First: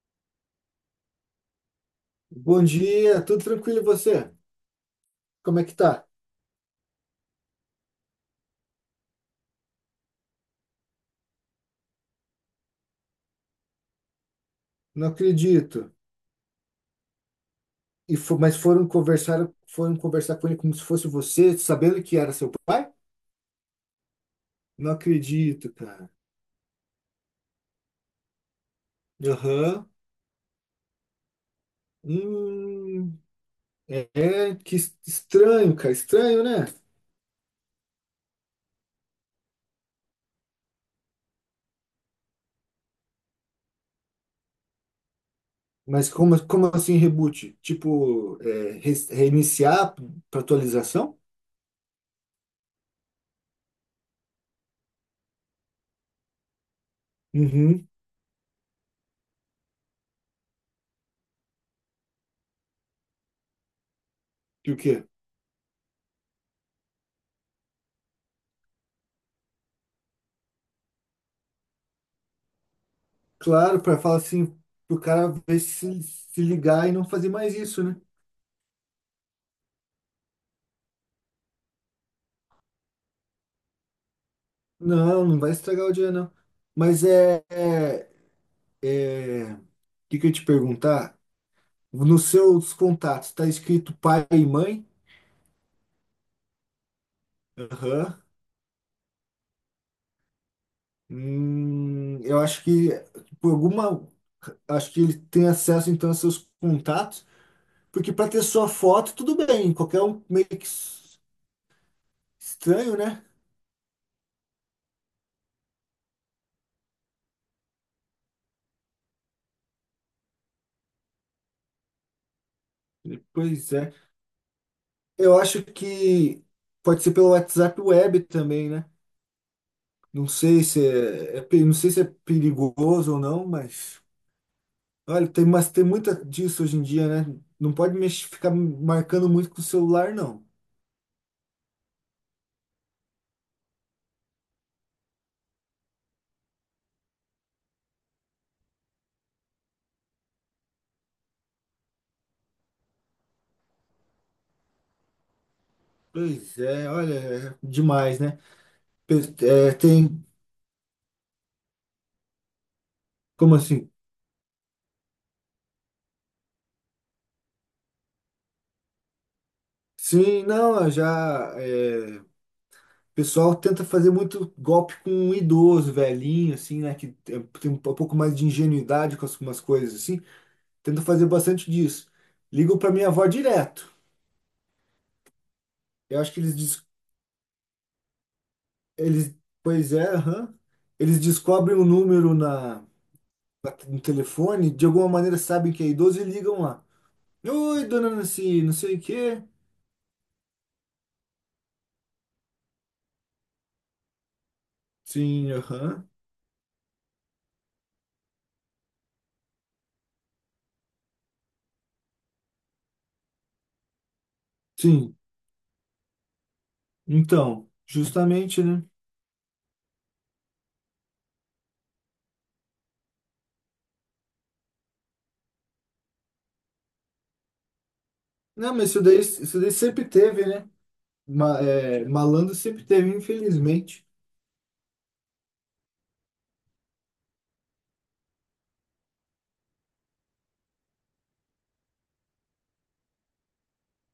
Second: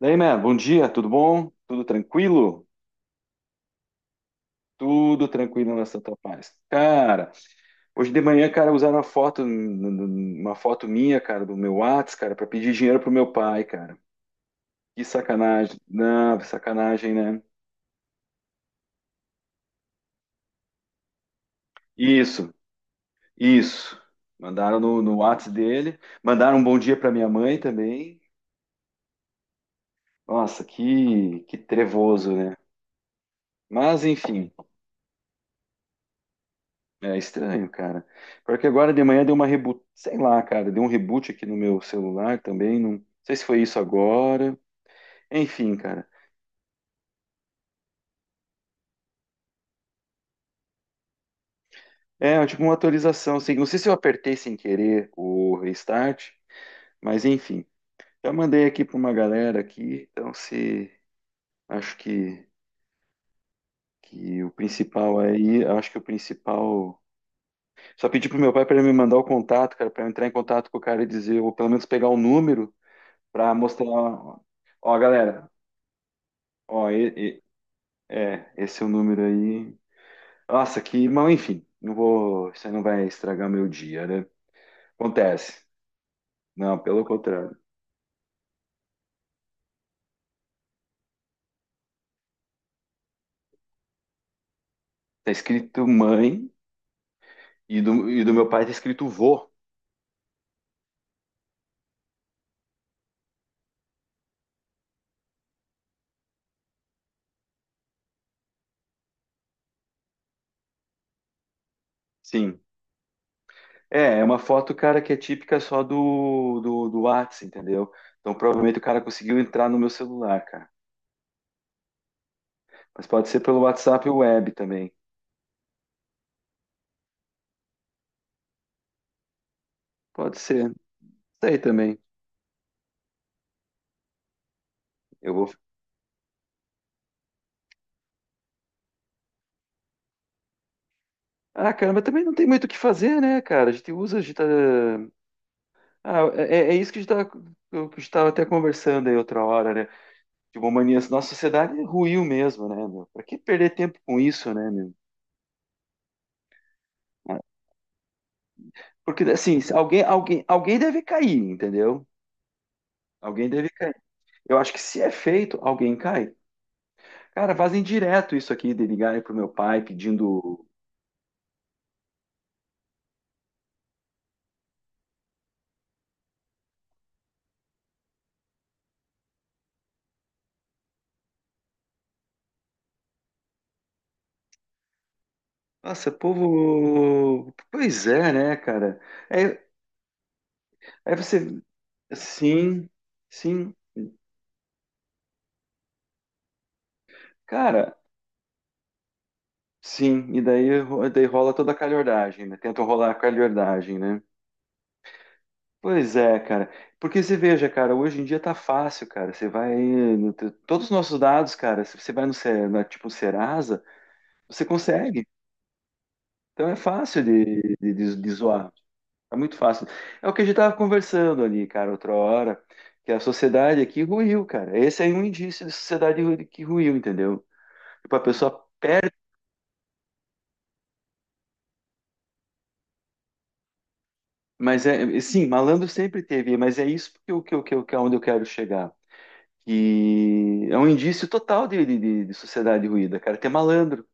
Daí, man, bom dia, tudo bom? Tudo Bom tranquilo? dia, tudo tranquilo e você? Tudo Como é tranquilo que na tá? Santa Paz. Cara, hoje de manhã, cara, usaram uma foto minha, cara, do meu Whats, cara, para pedir dinheiro pro meu pai, cara. Que Não sacanagem. acredito. Não, sacanagem, né? Mas foram conversar com ele como se fosse você, sabendo que era seu Isso, pai? isso. Mandaram Não no Whats acredito, dele, cara. mandaram um bom dia pra minha mãe também. Aham. Nossa, que trevoso, né? Hum, Mas, é, enfim, é, que estranho, cara, estranho, né? é estranho, cara. Porque agora de manhã deu uma reboot, sei lá, cara, deu um reboot aqui no meu celular também, não sei se foi isso agora. Enfim, cara. Mas como assim reboot? Tipo, reiniciar para atualização? É, tipo uma atualização, assim, não sei se eu apertei sem querer o restart, mas enfim. Uhum. Já mandei aqui para uma galera aqui, então se acho que o E o quê? principal aí, acho que o principal, só pedi pro meu pai para ele me mandar o contato, cara, para eu entrar em contato com o cara e dizer, ou pelo menos pegar o número para Claro, mostrar, para falar assim, ó, pro cara galera, ver se, ligar ó, e não fazer e- mais isso, né? É, esse é o número aí. Nossa, que mal, enfim, não vou, isso aí não vai estragar meu dia, né? Não, não vai Acontece. estragar o dia, não. Não, pelo Mas contrário. O que que eu ia te perguntar? Nos seus contatos tá escrito pai e mãe? Tá escrito mãe e do, Aham. e do meu pai tá escrito vô. Eu acho que por alguma, acho que ele tem acesso então a seus contatos, porque para ter sua foto tudo bem, qualquer um meio que Sim. estranho, né? É, é uma foto, cara, que é típica só do Whats, entendeu? Então provavelmente o cara conseguiu entrar no meu celular, cara. Mas pode ser pelo Pois é. WhatsApp web também. Eu acho que pode ser pelo WhatsApp Web também, né? Não Pode sei ser. Isso se é, é aí pe- não sei também. se é perigoso ou não, mas Olha, Eu vou. mas tem muita disso hoje em dia, né? Não pode mexer, ficar marcando muito com o celular, não. Ah, cara, mas também não tem muito o que fazer, né, cara? A gente usa, a gente tá. Ah, é, é isso que a gente tava- que eu estava até conversando aí outra hora, né? Tipo, mania, nossa sociedade ruiu mesmo, né, meu? Pra que perder tempo com isso, né, meu? Pois é, olha, Ah, é demais, né? porque, assim, se É, alguém, tem, alguém, alguém deve cair, entendeu? Alguém como deve assim? cair. Eu acho que se é feito, alguém cai. Cara, fazem direto isso aqui de ligarem pro meu pai Sim, pedindo. não, eu já. O pessoal tenta fazer muito golpe com um idoso, velhinho, assim, né? Que tem um pouco mais de ingenuidade com algumas coisas, assim. Tenta fazer bastante disso. Ligam pra minha avó direto. Nossa, Eu acho que eles. Povo. Pois é, né, cara? eles É, pois é, aham. aí Eles você. descobrem o número na Sim, sim. no telefone, de alguma maneira sabem que é idoso e ligam lá. Oi, Cara, dona Nancy, não sei o quê. sim, e daí rola toda a calhordagem, né? Tentam rolar a calhordagem, né? Sim, aham. Pois é, cara. Porque você veja, cara, hoje em dia tá fácil, cara. Você vai. No te- Todos os nossos dados, cara, se você vai no, na, tipo Serasa, você Sim, consegue. Então é fácil então, de justamente, zoar. né? Tá muito fácil. É o que a gente tava conversando ali, cara, outra hora, que a sociedade aqui ruiu, cara. Esse aí é um indício de sociedade ru- que ruiu, entendeu? Tipo, a pessoa Não, mas isso daí sempre teve, né? Malandro sempre teve, infelizmente. mas é, sim, malandro sempre teve, mas é isso que é onde eu quero chegar. Que é um indício total de sociedade ruída, cara. Ter malandro.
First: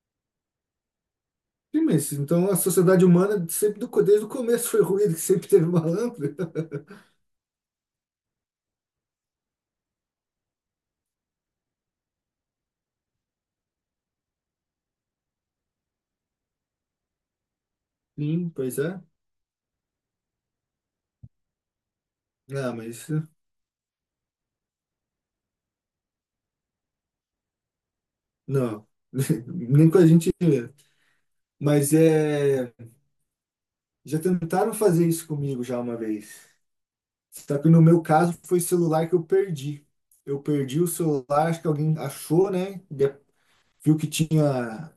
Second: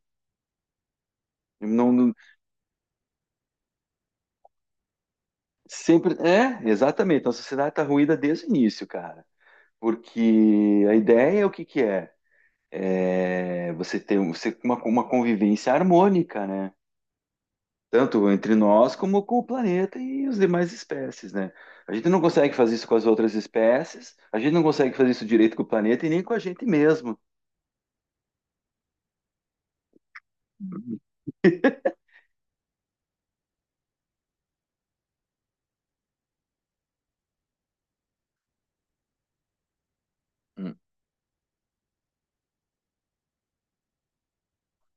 Sim, Não, mas então a sociedade humana sempre desde o começo foi ruim, que sempre teve sempre. malandro. É, exatamente. Então, a sociedade tá ruída desde o início, cara. Porque a ideia é o que, que é? É você ter um- você, uma convivência harmônica, né? Tanto Sim, entre pois nós é. como com o planeta e os demais espécies, né? A gente não consegue Não, fazer isso com as mas outras espécies, a gente não consegue fazer isso direito com o planeta e nem com a gente mesmo. não. Nem com a gente. Hum, Mas é. Já tentaram fazer isso comigo já uma vez. Só que no meu caso foi celular que eu perdi. Eu perdi o celular, acho que alguém achou, né? Viu que tinha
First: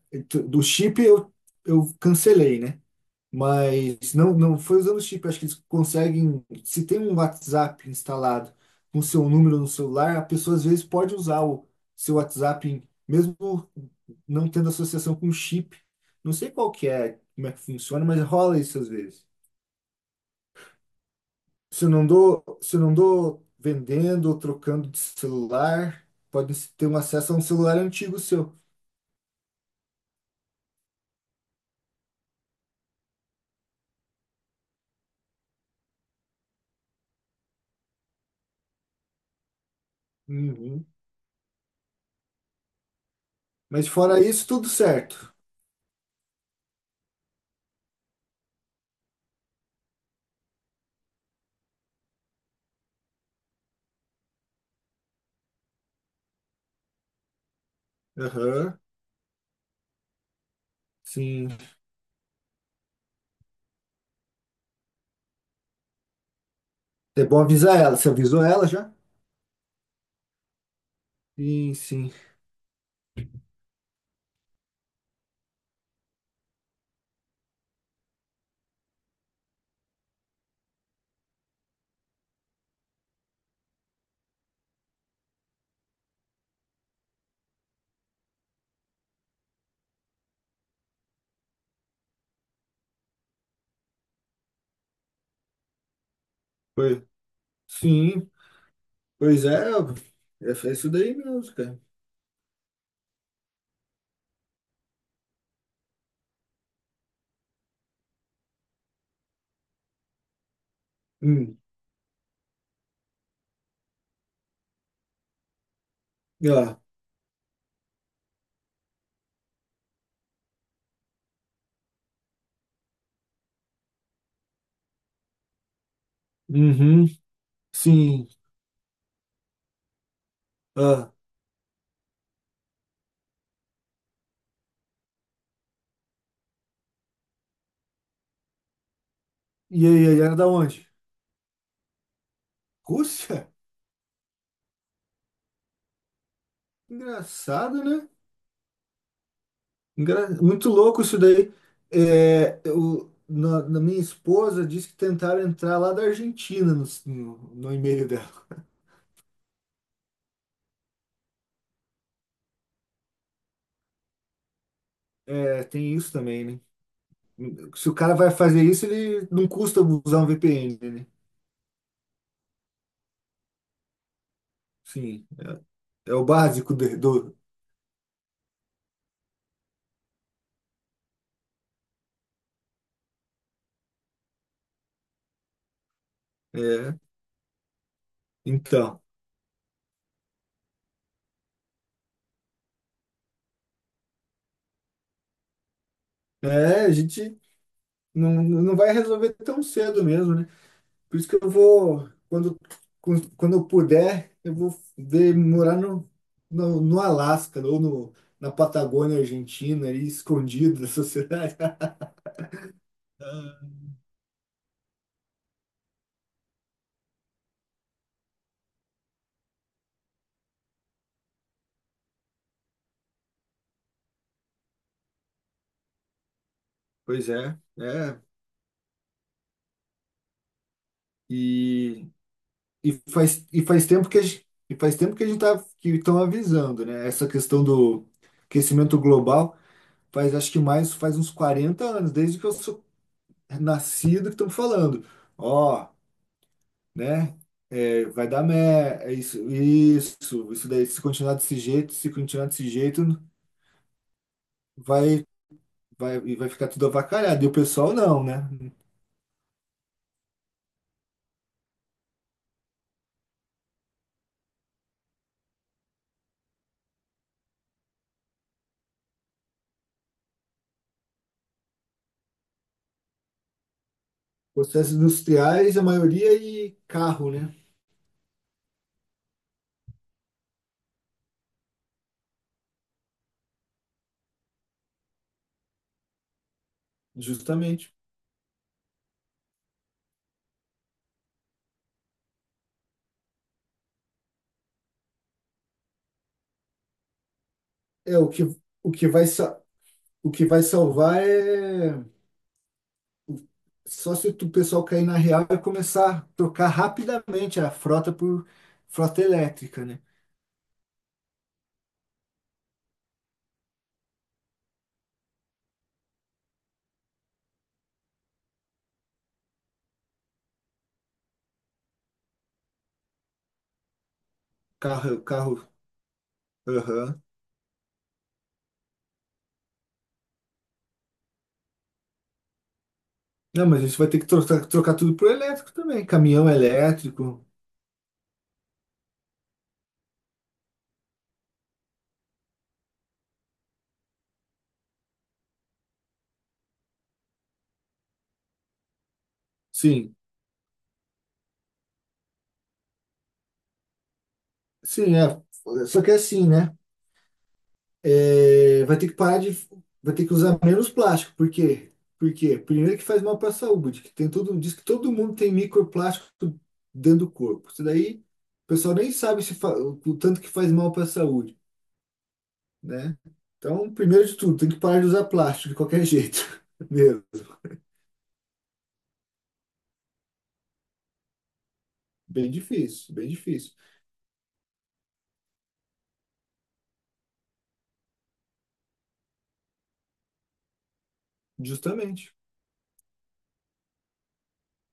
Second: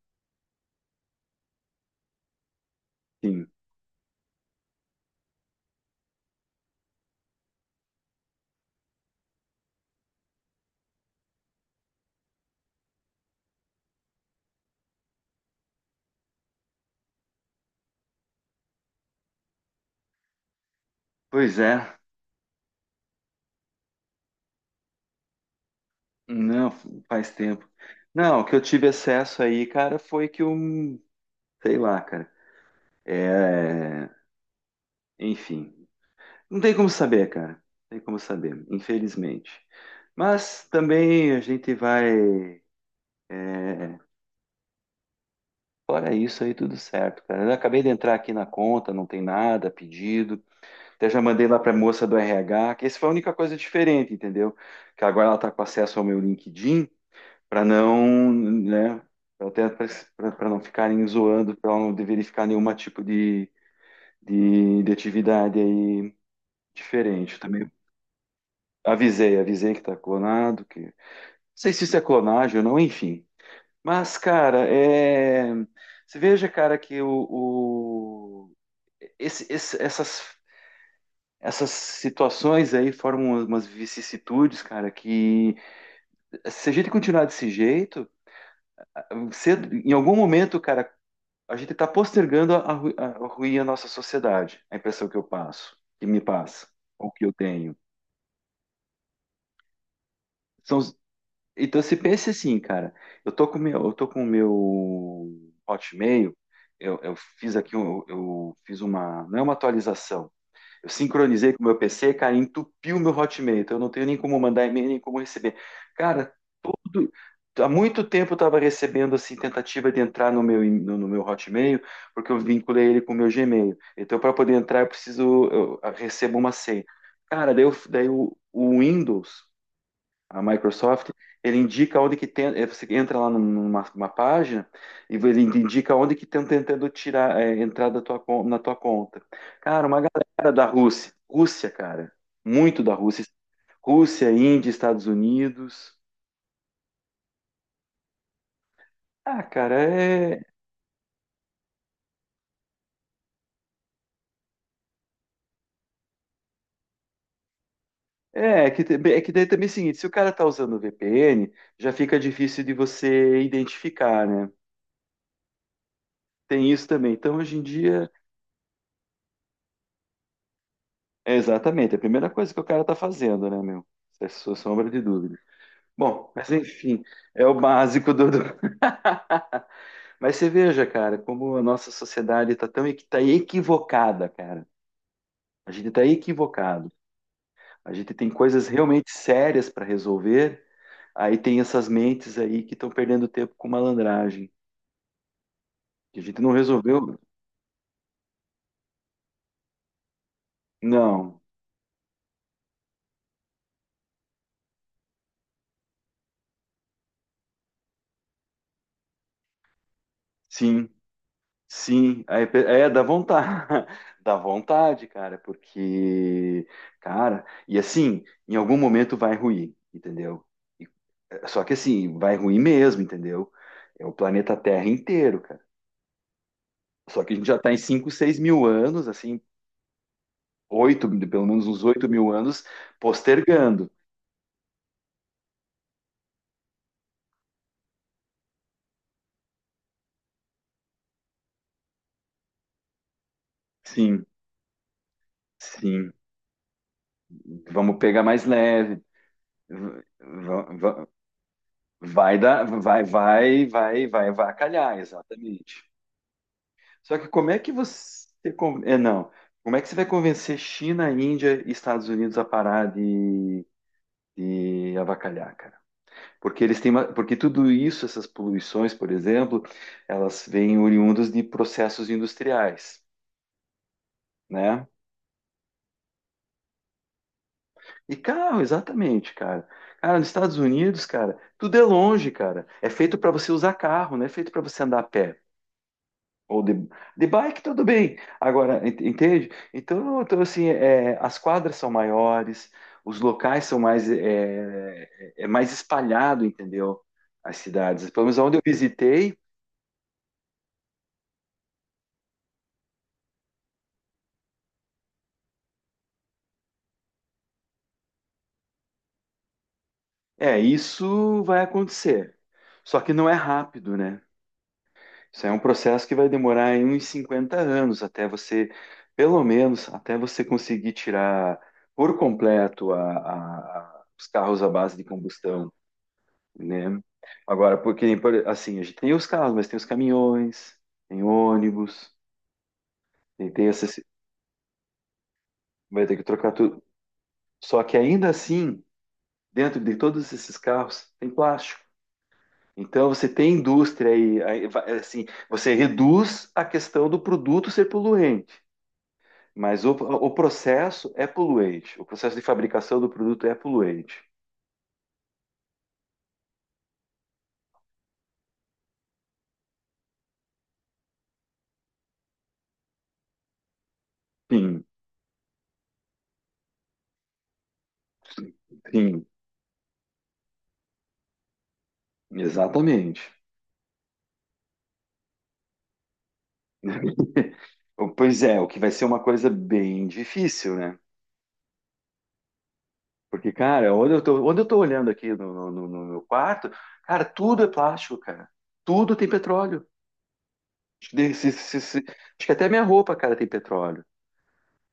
do chip, eu cancelei, né? Sim. Mas não, não foi usando o chip. Acho que eles conseguem. Se tem um WhatsApp instalado com seu número no celular, a pessoa às vezes pode usar o seu WhatsApp, mesmo não tendo associação com o chip. Não sei qual que é, como é que funciona, mas rola isso às vezes. Pois Se é. não dou, se não dou vendendo ou trocando de celular, pode Não, ter um faz acesso a um tempo. celular antigo Não, o que seu. eu tive acesso aí, cara, foi que um, sei lá, cara. É, enfim. Não tem como saber, cara. Não tem como saber, infelizmente. Mas Uhum. também a gente vai. Mas É, fora isso, tudo certo. fora isso aí, tudo certo, cara. Eu acabei de entrar aqui na conta, não tem nada pedido. Até já mandei lá pra moça do RH, que essa foi a única coisa diferente, entendeu? Que agora ela tá com acesso ao meu LinkedIn. Para não, Aham, né, pra até para não ficarem sim. zoando, para não verificar nenhum tipo de, de atividade aí É diferente bom também. avisar ela. Você avisou ela já? Avisei, avisei que tá clonado, que não sei Sim, se isso é sim. clonagem ou não, enfim. Mas, cara, é... você veja, cara, que o, esse- esse- essas Essas situações aí formam umas vicissitudes, cara, que se a gente continuar desse jeito, cedo- em algum momento, cara, a gente está postergando a ruir a nossa sociedade, a impressão que eu passo, que me passa, Foi ou que eu tenho. sim, pois é, é São isso os- daí mesmo, cara. então, se pensa assim, cara, eu tô com o meu, eu tô com o meu Hotmail, eu fiz aqui, um- eu, fiz uma, não é uma atualização, eu sincronizei Hum, com o meu PC, cara, entupiu meu Hotmail. Então eu não tenho nem como mandar e-mail, nem como receber. Cara, ah, tudo. Há muito tempo eu estava recebendo assim tentativa de entrar no meu Hotmail, porque eu vinculei ele com o meu Gmail. Então para poder entrar eu preciso eu recebo uma senha. uhum, Cara, daí, eu, daí sim. O Windows, a Microsoft, Ah, ele indica onde que tem, eh, você entra lá numa, numa página e ele indica onde que estão tentando tirar, eh, entrar da tua, na tua conta. Cara, e uma aí, ela é da galera da onde? Rússia, Rússia, cara, muito da Rússia, Rússia? Rússia, Índia, Estados Unidos. Engraçado, né? Ah, cara, é, Muito louco isso daí. É, na minha esposa disse que tentaram entrar lá da Argentina no e-mail dela. é, é que, tem- é que daí também é o seguinte, se o cara tá usando o VPN, já fica difícil de você identificar, né? É, tem isso também, né? Tem isso também. Então, hoje em Se o dia, cara vai fazer isso, ele não custa usar um VPN, né? é exatamente, é a primeira coisa que o cara tá fazendo, né, meu? Sem sombra de Sim, dúvida. é o Bom, mas básico enfim, do. é o básico do. Mas você veja, cara, como a nossa sociedade está tão equi- tá equivocada, cara. A gente está equivocado. É, A gente tem coisas então, realmente sérias para resolver. Aí tem essas mentes aí que estão perdendo tempo com malandragem. Que a gente não a resolveu. gente não, não vai resolver tão cedo mesmo, né? Por isso que Não. eu vou, quando eu puder, eu vou ver, morar no Alasca ou no, na Patagônia Argentina, ali, escondido da Sim, sociedade. sim. Aí pe- é, dá vontade. Dá vontade, cara, porque, cara, e assim, em algum momento vai ruir, entendeu? E só que assim, vai ruim mesmo, entendeu? É o planeta Terra inteiro, cara. Só Pois que a gente já é, está em 5, é. 6 mil anos, assim, oito, pelo menos uns 8 E, mil anos, e, faz, e faz postergando. tempo que a gente, e faz tempo que a gente tá, que estão avisando, né? Essa questão do aquecimento global faz, acho que mais, faz uns 40 anos, desde que eu sou nascido Sim, que estão falando. Ó, sim. né? Vamos É, pegar vai dar mais leve. merda, isso, V- isso, isso v- daí, se v- continuar desse jeito, se Vai continuar dar, desse jeito, vai, vai, vai, vai, vai, calhar, vai, exatamente. E vai ficar tudo Só que avacalhado. E como o é que pessoal não, você. né? É, não. Como é que você vai convencer China, Índia e Estados Unidos a parar de avacalhar, cara? Porque eles têm uma, porque tudo isso, essas poluições, por exemplo, elas vêm oriundas de processos industriais, né? Processos industriais, a maioria e carro, né? E carro, exatamente, cara. Cara, nos Estados Unidos, cara, tudo é longe, cara. É feito para você usar carro, não é feito para você andar a pé. Ou de bike, tudo Justamente. bem. Agora, ent- entende? Então, então assim, é, as quadras são maiores, os locais são mais, é, é é mais espalhado, entendeu? As cidades. É, Pelo menos onde eu o que vai, visitei, sa- o que vai salvar é só se o pessoal cair na real e começar a trocar rapidamente a frota por frota elétrica, né? é, isso vai acontecer. Só que não é rápido, né? Isso aí é um processo que vai demorar aí uns 50 anos até você, pelo menos, até você conseguir tirar por completo os carros à base de Carro, carro, combustão, né? aham. Agora, porque, por- assim, a gente tem os carros, mas tem os caminhões, tem ônibus, tem, tem Não, mas a gente esses- vai ter que trocar, trocar tudo por elétrico vai também. ter que Caminhão trocar tudo. elétrico. Só que ainda assim, dentro de todos esses carros, tem plástico. Então você tem indústria aí, aí va- assim, você reduz a questão do produto ser poluente, mas Sim, o processo é poluente, o processo de fabricação do produto é poluente. sim, é. Só que é assim, né? É, vai ter que parar de. Vai ter que usar menos plástico. Por quê? Porque, primeiro, que faz mal para a saúde, que tem todo, diz que Sim, todo mundo tem microplástico dentro do corpo. Isso daí, o pessoal nem sim, sabe se o tanto que faz mal para a saúde, né? exatamente. Então, primeiro de tudo, tem que parar de usar plástico de qualquer jeito. Mesmo. Pois é, o que vai ser uma coisa bem difícil, né? Bem difícil, bem Porque, difícil. cara, onde eu tô olhando aqui no, no- no- no meu quarto, cara, tudo é plástico, cara. Tudo tem petróleo. Justamente. Acho que até minha roupa, cara, tem petróleo.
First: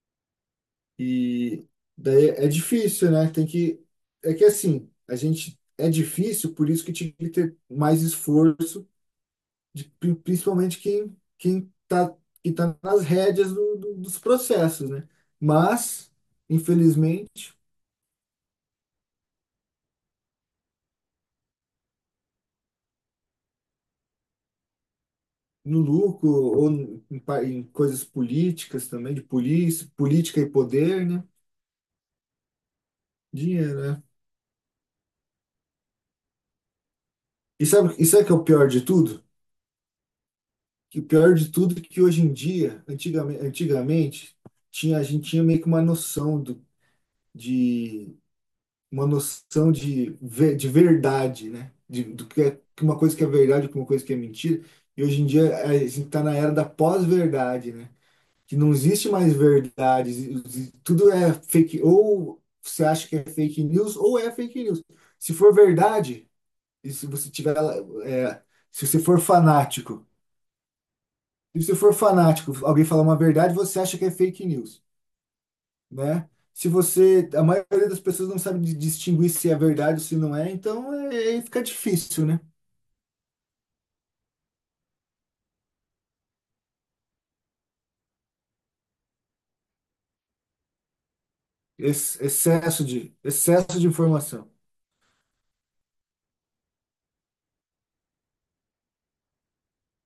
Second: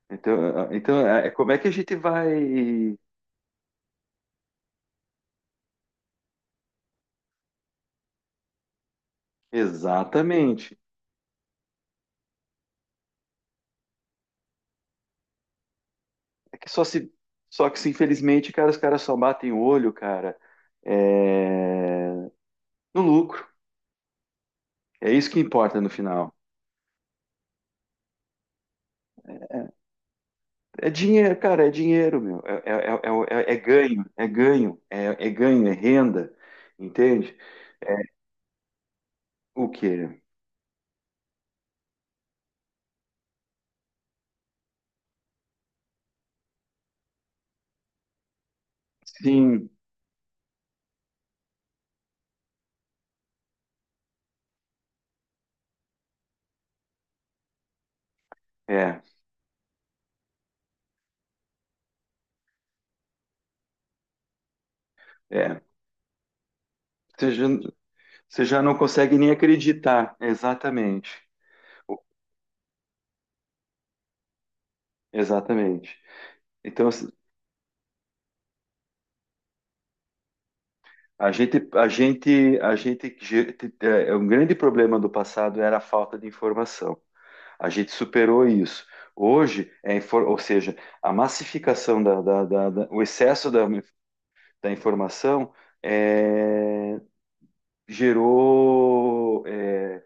Então, eh, então é é como é E que a gente daí é vai. difícil, né? Tem que. É que assim, a gente é difícil, por isso que tinha que ter mais esforço, de, Exatamente. principalmente quem tá, que tá nas rédeas dos processos, né? Mas, É que só se. infelizmente, Só que se infelizmente, cara, os caras só batem o olho, cara, eh, no lucro. É isso que importa no no lucro final. ou em coisas políticas também, de polícia, política e É poder, né? dinheiro, cara, é dinheiro, meu. É, é- é- é é- é Dinheiro, né? ganho, é ganho, é renda. Entende? E sabe o que é o pior de tudo? O quê? Que o pior de tudo é que hoje em dia, antigamente tinha, a gente tinha meio que uma noção do, de uma Sim, noção de, de verdade, né? Do que é que uma coisa que é verdade, que uma coisa que é mentira. E hoje em dia a gente está na era da pós-verdade, né? Que não é, existe mais verdade, tudo é fake, ou você acha que é fake news, ou é fake news. Se for é. verdade, e se você Você já, tiver, é, você já não se você consegue for nem fanático acreditar. Exatamente. Se você for O- fanático, alguém falar uma verdade, você acha que é fake news, exatamente. né? Se Então, você, A maioria das pessoas não sabe distinguir se é verdade ou se não é, então é, A aí fica gente, a difícil, né? gente, a gente, ge- é, um grande problema do passado era a falta de informação. A gente superou isso. Hoje, é, infor- ou seja, a massificação excesso o de, excesso da, excesso de informação. da, informação é, gerou é,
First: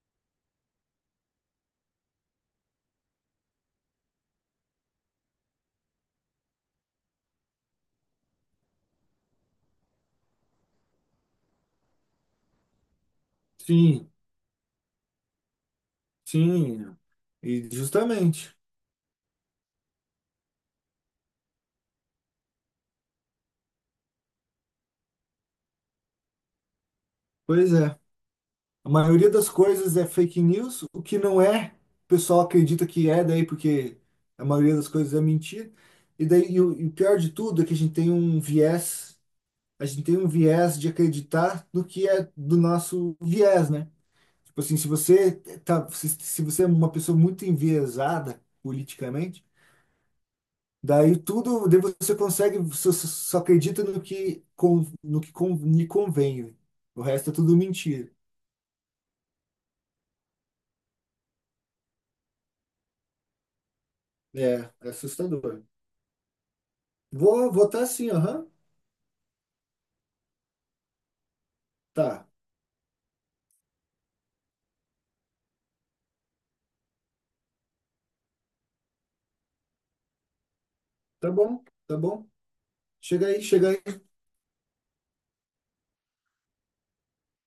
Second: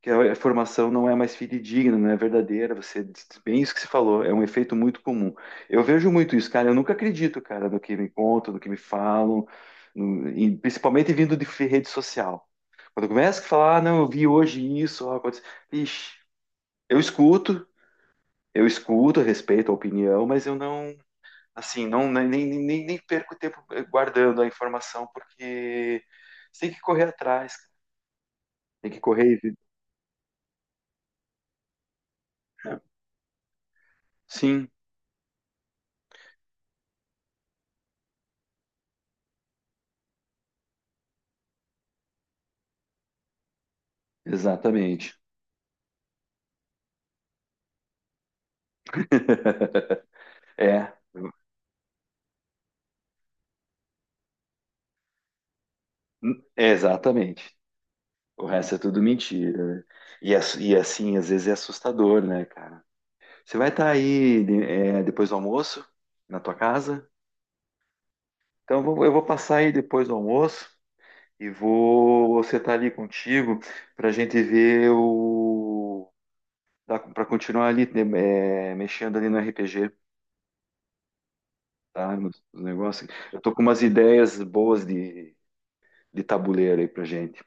que a formação não é mais fidedigna, não é verdadeira. Você disse bem isso que você falou, é um efeito muito comum. Eu vejo muito isso, cara. Eu nunca acredito, cara, no que me contam, no que me falam, e principalmente vindo de rede social. Quando começa a falar, ah, não, eu Sim, vi hoje isso, ó, aconteceu. Ixi, sim. eu escuto, E justamente. eu escuto, respeito a opinião, mas eu não, assim, não nem perco tempo guardando a informação, porque você tem que correr atrás, cara. Pois é. A Tem que maioria correr. das coisas é fake news, o que não é, o pessoal acredita que é, daí porque a Sim, maioria das coisas é mentira. E o pior de tudo é que a gente tem um viés de acreditar no que é do nosso viés, né? Tipo assim, se exatamente. você tá, se, se você é uma pessoa muito enviesada politicamente, É, daí só acredita no que lhe hum, convém. O resto é exatamente. tudo mentira. O resto é tudo mentira. Né? E, ass- e é assim, às vezes é assustador, né, cara? Você vai estar aí de- É, é é, depois do assustador. almoço, na tua casa? Vou votar sim, aham. Então eu vou passar aí depois do almoço e Tá, vou sentar ali contigo para a gente ver o. Para continuar ali né, é, mexendo ali no RPG, tá bom, tá tá? bom. Nos, nos negócios. Chega Eu aí, tô com chega umas aí. ideias boas de tabuleiro aí pra gente.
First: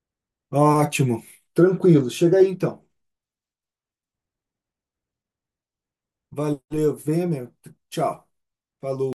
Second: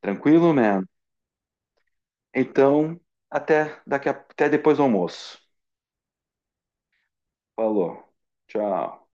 Tranquilo, man? Ótimo, tranquilo. Chega aí então. Então, até daqui a- até depois do almoço. Valeu, venha meu. Falou. Tchau. Falou. Tchau.